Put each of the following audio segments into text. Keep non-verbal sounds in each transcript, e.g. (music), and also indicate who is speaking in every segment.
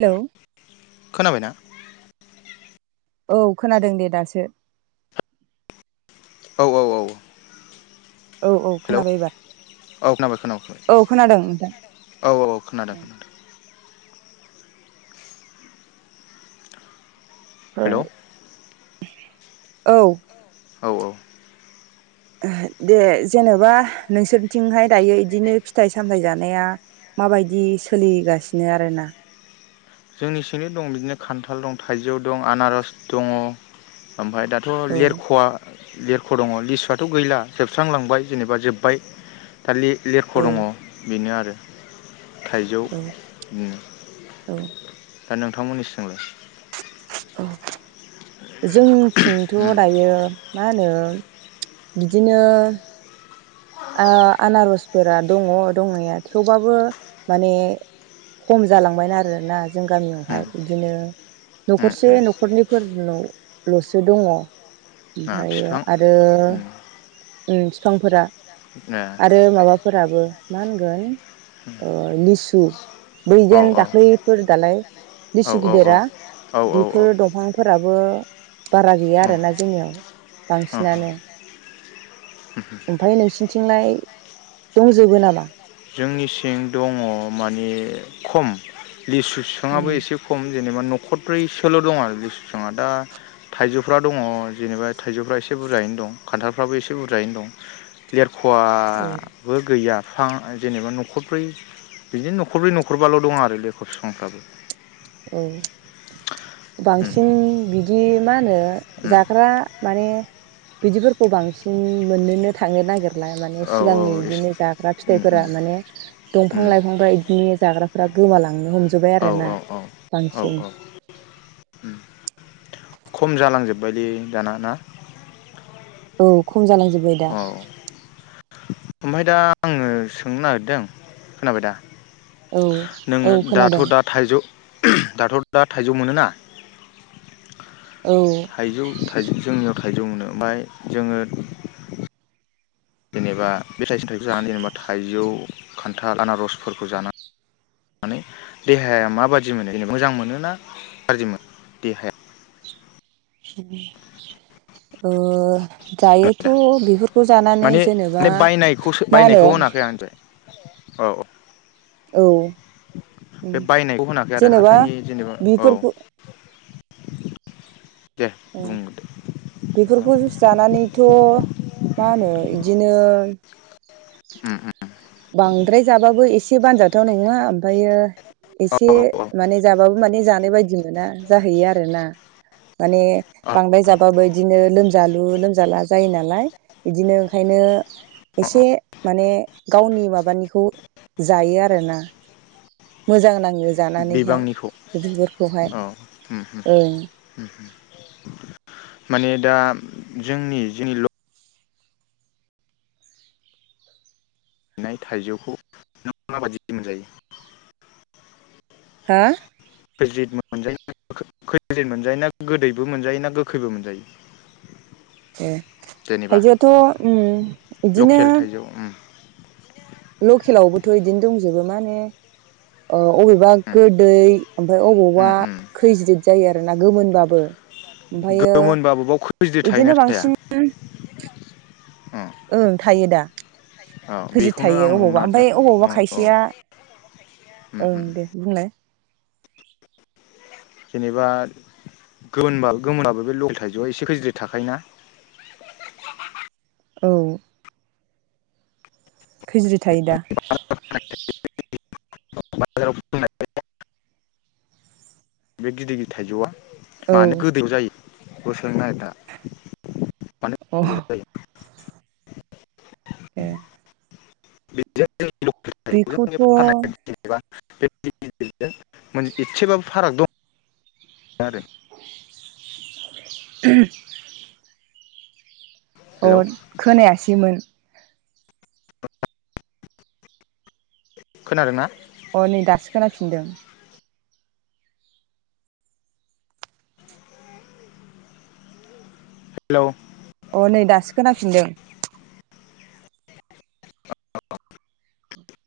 Speaker 1: Hello
Speaker 2: खोनाबायना
Speaker 1: औ खोनादों दे दासो
Speaker 2: औ औ औ
Speaker 1: औ औ
Speaker 2: हेलौ
Speaker 1: खोनाबाय एबार
Speaker 2: औ खोनाबाय खोनाबाय
Speaker 1: औ खोनादों नोंथां
Speaker 2: औ औ औ खोनादों खोनादों हेलौ
Speaker 1: फ्राय औ
Speaker 2: औ औ
Speaker 1: दे जेनेबा नोंसोरथिंहाय दायो बिदिनो फिथाइ सामथायाइ जानाया माबायदि सोलिगासिनो आरोना
Speaker 2: जोंनि सिंनो दं बिदिनो खान्थाल दं थाइजौ दं आनारस दङ ओमफाय दाथ'
Speaker 1: औ
Speaker 2: लेरख'आ लिरख' दङ लिसुआथ' गैला जोबस्रांलांबाय जेनेबा जोब्बाय थालि लेरख'
Speaker 1: औ
Speaker 2: दङ बेनो आरो थाइजौ
Speaker 1: औ
Speaker 2: उम
Speaker 1: औ
Speaker 2: दा नोंथांमोननिसिमलाय
Speaker 1: औ जोंनिथिंथ'
Speaker 2: उम
Speaker 1: दायो मा होनो बिदिनो आ आनारसफोरा दङ दंनाया थेवबाबो माने खम जालांबाय आरो आरोना जों गामियावहाय
Speaker 2: उम
Speaker 1: बिदिनो
Speaker 2: उम
Speaker 1: न'खरसे
Speaker 2: उम
Speaker 1: न'खरनैफोरनावल' लसो दङ
Speaker 2: आ
Speaker 1: ओमफायो
Speaker 2: बिफां
Speaker 1: आरो
Speaker 2: उम
Speaker 1: ओं बिफांफोरा
Speaker 2: ए
Speaker 1: आरो माबा फोराबो मा होनगोन ओ लिसु
Speaker 2: औ
Speaker 1: बैजेन
Speaker 2: औ
Speaker 1: दाख्लैफोर दालाय
Speaker 2: औ
Speaker 1: लिसु
Speaker 2: औ औ
Speaker 1: गिदिरा
Speaker 2: औ औ औ
Speaker 1: बेफोर दंफांफोराबो बारा गैया
Speaker 2: अ
Speaker 1: आरोना जोंनियाव
Speaker 2: अ
Speaker 1: बांसिनानो ओमफाय नोंसिनिथिंलाय दंजोबो नामा
Speaker 2: जोंनि सिं दङ माने खम लिसु बिफाङाबो
Speaker 1: उम
Speaker 2: एसे खम जेनेबा न'खरब्रै सोल' दं आरो दा थाइजौफ्रा दङ जेनेबा थाइजौफ्रा एसे बुरजायैनो दं खान्थालफ्राबो एसे बुरजायैनो दं लेर
Speaker 1: औ
Speaker 2: खवाबो गैया फां जेनेबा न'खरब्रै बिदिनो न'खरब्रै न'खरबाल' दं आरो लेखर बिफांफ्राबो
Speaker 1: औ
Speaker 2: उम
Speaker 1: बांसिन बि बिदि मा होनो
Speaker 2: उम
Speaker 1: जाग्रा माने बिदिफोरखौ बांसिन मोननोनो थांनो नागिरला माने
Speaker 2: औ औ
Speaker 1: सिगांनि
Speaker 2: एसे
Speaker 1: बिदिनो जाग्रा
Speaker 2: उम
Speaker 1: फिथाइफोरा
Speaker 2: उम
Speaker 1: माने दंफां
Speaker 2: उम
Speaker 1: लाइफांफ्रा बिदिनो जाग्राफोरा गोमालांनो हमजोब्बाय
Speaker 2: औ
Speaker 1: आरोना
Speaker 2: औ औ औ
Speaker 1: बांसिन
Speaker 2: औ उम खम जालांजोबबायलै दाना ना
Speaker 1: औ खम जालांजोब्बाय दा
Speaker 2: ओमफाय दा आङो सोंनो नागिरदों खोनाबाय दा?
Speaker 1: औ औ
Speaker 2: नोंङो दाथ'
Speaker 1: खोनादों
Speaker 2: दा थाइजौ (unintelligible) दाथ' दा थाइजौ मोनो ना?
Speaker 1: औ
Speaker 2: थाइजौ थाइ जोंनियाव थाइजौ मोनो ओमफाय जोङो जेनेबा बे थायसे थाइजौ जाना जेनेबा थाइजौ खान्थाल आनारसफोरखौ जानानै देहाया माबादि मोनो जेनेबा मोजां मोनो ना गाज्रि मोन देहाया?
Speaker 1: ओ जायोथ'
Speaker 2: दा
Speaker 1: बिहुर
Speaker 2: माने माने बायनायखौसो
Speaker 1: मा होनो
Speaker 2: बायनायखौ होनाखै आं मिथिबाय? औ।
Speaker 1: औ।
Speaker 2: बे बायनायखौ होनाखै आरो
Speaker 1: जेनेबा
Speaker 2: हाथायनि जेनेबा
Speaker 1: बेफोरखौ
Speaker 2: औ। दे
Speaker 1: ओ
Speaker 2: बुंदो औ
Speaker 1: बेफोरखौ जुस जानानैथ' मा होनो इदिनो
Speaker 2: उम उम
Speaker 1: बांद्राय जाबाबो बो एसे बानजा थाव नङा ओमफायो
Speaker 2: औ
Speaker 1: एसे
Speaker 2: औ औ
Speaker 1: माने जाबाबो माने जानो बायदि मोना जाहैयो आरोना माने
Speaker 2: अ
Speaker 1: बांद्राय जाबाबो इदिनो लोमजालु लोमजाला जायो नालाय बिदिनो ओंखायनो
Speaker 2: अ
Speaker 1: एसे माने गावनि माबानिखौ जायो आरोना। मोजां नांङो।
Speaker 2: बिबांनिखौ औ उम उम
Speaker 1: ओं
Speaker 2: उम। माने दा जोंनि जेनि ल नाय थाइजौखौ नों माबायदि मोनजायो?
Speaker 1: हा?
Speaker 2: खैज्रिद मोनजायो ना (unintelligible) गोदैबो मोनजायो ना गोखैबो मोनजायो?
Speaker 1: ए
Speaker 2: जेनेबा
Speaker 1: थाइजौआथ' उम इदिनो
Speaker 2: लकेल थाइजौ उम
Speaker 1: लकेलावबोथ' इदिनो दंजोबो मानहोनो ओ अबेबा
Speaker 2: उम
Speaker 1: गोदै ओमफ्राय अबावबा
Speaker 2: उम उम
Speaker 1: खैज्रिद जायो आरोना गोमोनबाबो। ओमफ्रायो
Speaker 2: गोमोनबाबो बाव खैज्रिद
Speaker 1: बिदिनो
Speaker 2: थायोना थाया?
Speaker 1: बांसिन
Speaker 2: अ
Speaker 1: ओं थायो दा
Speaker 2: अ
Speaker 1: गोदिर
Speaker 2: बेखौनो आं
Speaker 1: थायो
Speaker 2: बुंनो
Speaker 1: अबावबा ओमफाय
Speaker 2: नागिरदों
Speaker 1: अबावबा
Speaker 2: अ औ
Speaker 1: खायसेया
Speaker 2: उम
Speaker 1: ओं
Speaker 2: उम
Speaker 1: दे बुंलाय।
Speaker 2: जेनेबा गोमोनबा गोमोनाबो बे लकेल थाइजौआ एसे खैज्रिद थाखायोना?
Speaker 1: औ। खैज्रिद थायो दा।
Speaker 2: (unintelligible) बे गिदिर गिदिर थाइजौआ।
Speaker 1: औ
Speaker 2: मानो गोदै जायो? गसनाय दा (inaudible)
Speaker 1: अ ए
Speaker 2: बिदि।
Speaker 1: बेखौथ'
Speaker 2: बे गेजजों एसेबाबो फाराग दं। (unintelligible)
Speaker 1: (unintelligible) अ
Speaker 2: हेलौ
Speaker 1: खोनायासैमोन।
Speaker 2: खोनादों ना।
Speaker 1: अ नै दासो खोनाफिनदों।
Speaker 2: हेलौ
Speaker 1: अ नै दासो खोनाफिनदों।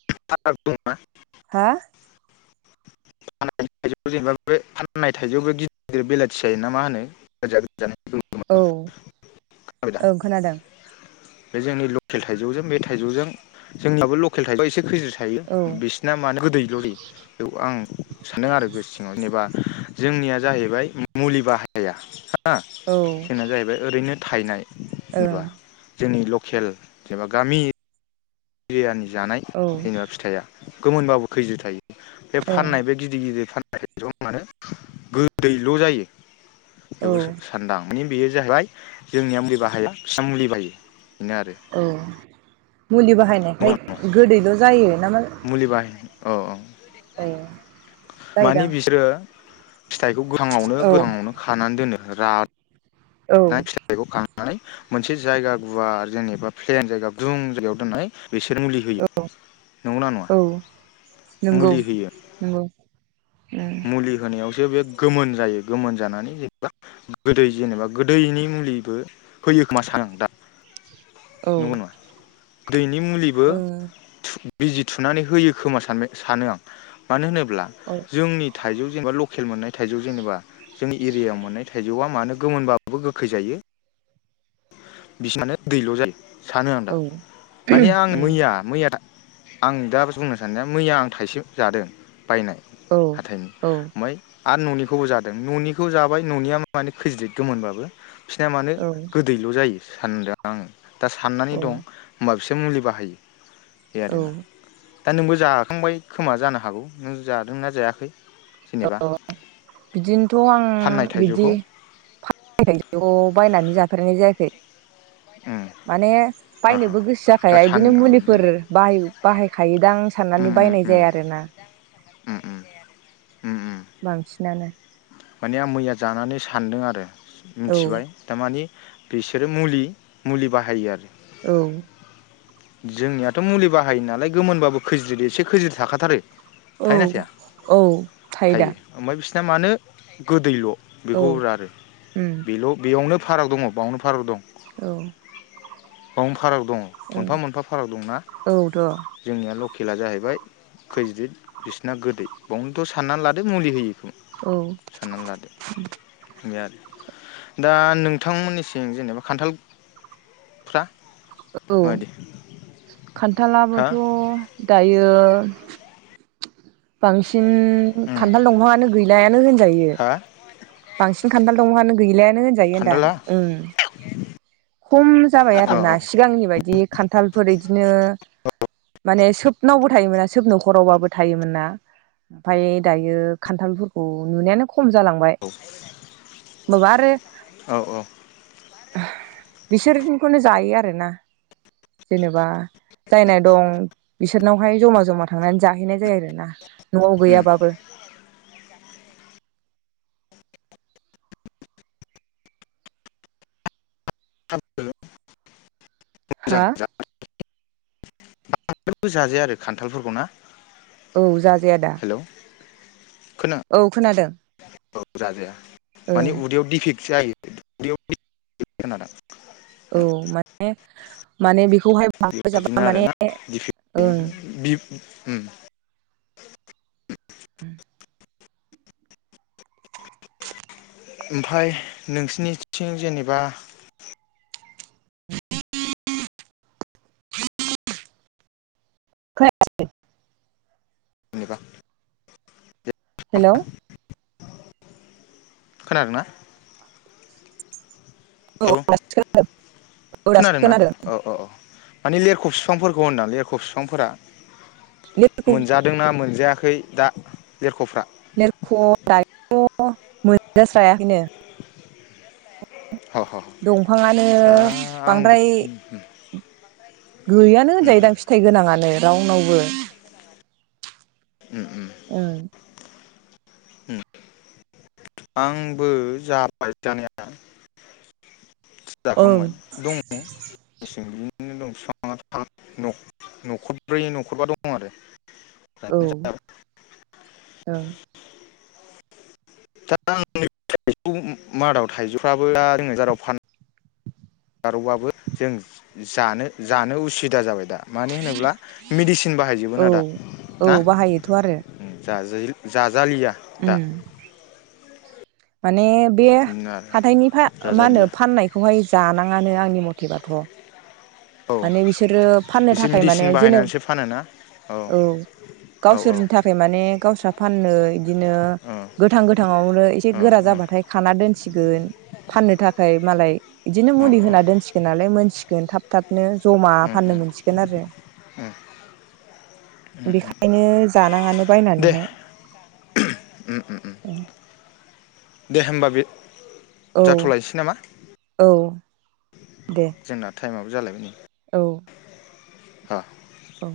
Speaker 2: (unintelligible)
Speaker 1: हा?
Speaker 2: फान थाइौ जेनेबा बे फाननाय थाइजौआवबो गिदिर गिदिर बेलाथि जाय ना मा होनो?
Speaker 1: औ
Speaker 2: (unintelligible) (unintelligible) खोनाबायदा?
Speaker 1: ओं खोनादों
Speaker 2: बे जोंनि लकेल थाइजौजों बे थाइजौजों जोंनाबो लकेल थाइजौआ एसे खैजो थायो
Speaker 1: औ
Speaker 2: बिसोरना मानो गोदैल'लै बेयाव आं सानदों आरो गो सिङाव जेनेबा जोंनिया जाहैबाय मुलि बाहाया। हा
Speaker 1: औ ओं
Speaker 2: खेनिया जाहैबाय ओरैनो थाइनाय। बा जोंनि खेल जेनेबा गामि बिरियनि। जानाय
Speaker 1: औ ओं
Speaker 2: जेनमा फिथाइया। गोमोनबाबो खैजो थायो। बे फाननाय बे गिदिर गिदिर फाननाय ज मे गोदैल' जायो। बे सानदां। बेयो जाहैबाय जोंनिया मुलि बाहाया बिसिनिया मुलि बाहायो। बेनो आरो
Speaker 1: औ। मुलि बाहायनायखाय
Speaker 2: नङा
Speaker 1: गोदैल' जायो।
Speaker 2: मुलि बाहायनाय औ औ।
Speaker 1: ए।
Speaker 2: मानि बिसोरो फिथाइखौ गोथाङावनो
Speaker 1: औ
Speaker 2: गोथाङावनो खानानै दोनो राथ
Speaker 1: औ
Speaker 2: नाय फिथायखौ खा नानै मोनसे जायगा गुवार जेनेबा प्लेन जायगा दुं जायगायाव दोननानै बेसोर मुलि होयो
Speaker 1: औ
Speaker 2: नंगौना नङा
Speaker 1: औ नंगौ
Speaker 2: मुलि होयो
Speaker 1: नंगौ उम
Speaker 2: मुलि होनायाव सो गोमोन जायो गोमोन जानानै जेनेबा गोदै जेनेबा गोदैनि मुलिबो होयो खोमा सानो आं दा
Speaker 1: औ ओ
Speaker 2: नंगौ नङा गोदैनि मुलिबो
Speaker 1: औ
Speaker 2: बिजि थुनानै होयो खोमा सानबाय सानो आं मानो होनो ब्ला
Speaker 1: औ
Speaker 2: जोंनि था थाइजौ जेनेबा लकेल मोननाय थाइजौ जेनेबा जोंनि एरियायाव मोननाय थाइजौआ मानो गोमोनबाबो गोखै जायो बिसिना मानो दैल' जायो सानो आं दा
Speaker 1: उम
Speaker 2: मानि आं
Speaker 1: औ
Speaker 2: मैया मैया आं दा बुंनो साननाया मैया आं थाइसे जादों बायनाय हाथाइनि
Speaker 1: औ
Speaker 2: ओमफ्राय आरो न'निखौबो जादों न'निखौ जाबाय न'निया माने खैज्रिद गोमोनबाबो सिना मानो
Speaker 1: औ
Speaker 2: दैल' जायो सानदों आं दा साननानै
Speaker 1: औ
Speaker 2: दं हमबा बिसो एसे मुलि बाहायो बे
Speaker 1: औ
Speaker 2: आरोना दा नोंबो जाखांबाय खोमा जानो हागौ नों जादोंना जायाखै जेनेबा
Speaker 1: औ बिदिनोथ' आं
Speaker 2: फाननाय
Speaker 1: बिदि
Speaker 2: थाइजौखौ
Speaker 1: फा नाय थाइजौखौ बायनानै जा फेरनाय जायाखै
Speaker 2: उम
Speaker 1: माने
Speaker 2: आहा
Speaker 1: बायनोबो गोसो
Speaker 2: दा
Speaker 1: जाखाया
Speaker 2: सान
Speaker 1: इदिनो
Speaker 2: उम
Speaker 1: मुलिफोर बाहाय बाहायखायो दां साननानै
Speaker 2: उम
Speaker 1: बायनाय
Speaker 2: उम
Speaker 1: जाया आरोना
Speaker 2: उम उम उम उम
Speaker 1: बांसिनानो
Speaker 2: माने आं मैया जानानै सानदों आरो
Speaker 1: औ
Speaker 2: मिथिबाय थारमानि बिसोरो मुलि मुलि बाहायो आरो
Speaker 1: औ
Speaker 2: जोंनियाथ' मुलि बाहायो नालाय गोमोनबाबो खैज्रिद एसे खैज्रिद थाखाथारो
Speaker 1: औ
Speaker 2: थायोना थाया
Speaker 1: औ थायोदा
Speaker 2: दा मानो गोदैल' बेखौ रां आरो
Speaker 1: उम
Speaker 2: बेल' बेयावनो फाराग दङ बावनो फाराग दं
Speaker 1: औ
Speaker 2: बावनो फाराग दङ
Speaker 1: औ
Speaker 2: मोनफा मोनफा फाराग दंना
Speaker 1: औथ'
Speaker 2: जोंनिया ल' खेला जाहैबाय खैज्रिद बिसिना गोदै बावनोथ' साननानै लादो मुलिनि बेखौ
Speaker 1: औ
Speaker 2: साननानै लादो बे आरो दा नोंथांमोननिसिं जेनेबा खान्थालफ्रा
Speaker 1: औ
Speaker 2: मादि
Speaker 1: खान्थालाबोथ' दायो यो बांसिन बांसिन
Speaker 2: उम
Speaker 1: खान्थाल दंफाङानो गैलायानो होनजायो
Speaker 2: हा
Speaker 1: बांसिन खान्थाल दंफाङानो गैलाया नों होनजायो ओनदां
Speaker 2: खान्थाला
Speaker 1: उम कम जाबाय
Speaker 2: औ
Speaker 1: आरो सिगांनि बायदि खान्थालफोरि इदिनो माने सोबनावबो थायोमोना सोब न'खरावबाबो थायोमोन ना ओमफाय दायो खान्थालफोरखौ नुनायानो खम जालांबाय होमबाबो आरो
Speaker 2: औ औ
Speaker 1: बिसोरनिखौनो जायो आर (unintelligible) आरोना जेनेबा जायना दं बिसोरनावहाय जमा जमा थांनानै जाहैनाय जायो आरोना न'आव
Speaker 2: उम
Speaker 1: गैयाबाबो
Speaker 2: हाबो
Speaker 1: हा
Speaker 2: बांबो जाजाया आरो खान्थालफोरखौ ना
Speaker 1: औ जाजाया दा
Speaker 2: हेलौ
Speaker 1: औ खोनादों
Speaker 2: औ जाजाया मानि
Speaker 1: ओं
Speaker 2: उदैयाव दिडफिक (unintelligible)
Speaker 1: औ माने माने बि बेखौहाय बांद्राय जाबा
Speaker 2: बेबादिनो आरोना दिफि
Speaker 1: ओं
Speaker 2: (unintelligible) बिब उम
Speaker 1: (inaudible)
Speaker 2: ओमफाय नोंसिनिथिं जेनेबा
Speaker 1: खोनायाखै?
Speaker 2: जेनबा
Speaker 1: हेलौ
Speaker 2: खोनादोंना?
Speaker 1: औ दासो खोनादों, औ दासो
Speaker 2: खोनादोंना
Speaker 1: खोनादों।
Speaker 2: औ औ औ माने लेरख' बिफांफोरखौ होनदां लिरख' बिफांफोरा
Speaker 1: लेरख'
Speaker 2: मोनजादोंना मोनजायाखै? दा लेरख'फ्रा?
Speaker 1: लेरख' दायोथ' मोनजास्रायाखैनो।
Speaker 2: ह ह
Speaker 1: दंफाङानो
Speaker 2: दा आंबो
Speaker 1: बांद्राय गैयानो
Speaker 2: उम
Speaker 1: होनजायोदां फिथाइ गोनाङानो। रावनावबो।
Speaker 2: उम उम
Speaker 1: ओं
Speaker 2: आंबो जाबाय जानाया।
Speaker 1: ओं
Speaker 2: जाखांबाय दङ मेसें नि। बिनो दंफां न'खरब्रै न'खरबा दं आरो।
Speaker 1: औ औ
Speaker 2: दा आं थाइजौ मादाव थाइजौफ्राबो दा जोङो (unintelligible) (unintelligible) आबो जों जानो जानो उसुबिदा जाबाय दा। मानो होनोब्ला मेडिसिन बाहायजोबोना
Speaker 1: औ
Speaker 2: दा
Speaker 1: औ
Speaker 2: ना?
Speaker 1: बाहायोथ' आरो
Speaker 2: जाजायो जा जालिया दा।
Speaker 1: उम माने बे
Speaker 2: आरो
Speaker 1: हाथायनि फा मा होनो
Speaker 2: जाजालिया
Speaker 1: फाननायखौहाय जानां नाङानो आंनि मथेबाथ'।
Speaker 2: औ
Speaker 1: माने बिसोरो फाननो
Speaker 2: एसे
Speaker 1: थाखाय माने
Speaker 2: मेडिसिन
Speaker 1: जेने
Speaker 2: बाहायनानैसो फानोना
Speaker 1: औ
Speaker 2: औ ओ
Speaker 1: गावसोरनि
Speaker 2: ओ
Speaker 1: थाखाय माने गावस्रा फाननो बिदिनो गोथां गोथाङावनो एसे गोरा जाबाथाय खाना दोनसिगोन फाननो थाखाय मालाय बिदिनो
Speaker 2: ओ
Speaker 1: मुलि होना
Speaker 2: ओ
Speaker 1: दोनसिगोन नालाय मोनसि गोनथाब बिदिनो जमा
Speaker 2: ओ
Speaker 1: फाननो मोनसिगोन आरो बेखायनो जानाङानो
Speaker 2: दे
Speaker 1: बायनानैहाय।
Speaker 2: दे होमबा बे
Speaker 1: औ
Speaker 2: जाथ'लायनोसै नामा?
Speaker 1: औ दे
Speaker 2: जोंना टाइमआबो जालायबाय नै ।
Speaker 1: औ
Speaker 2: हा
Speaker 1: औ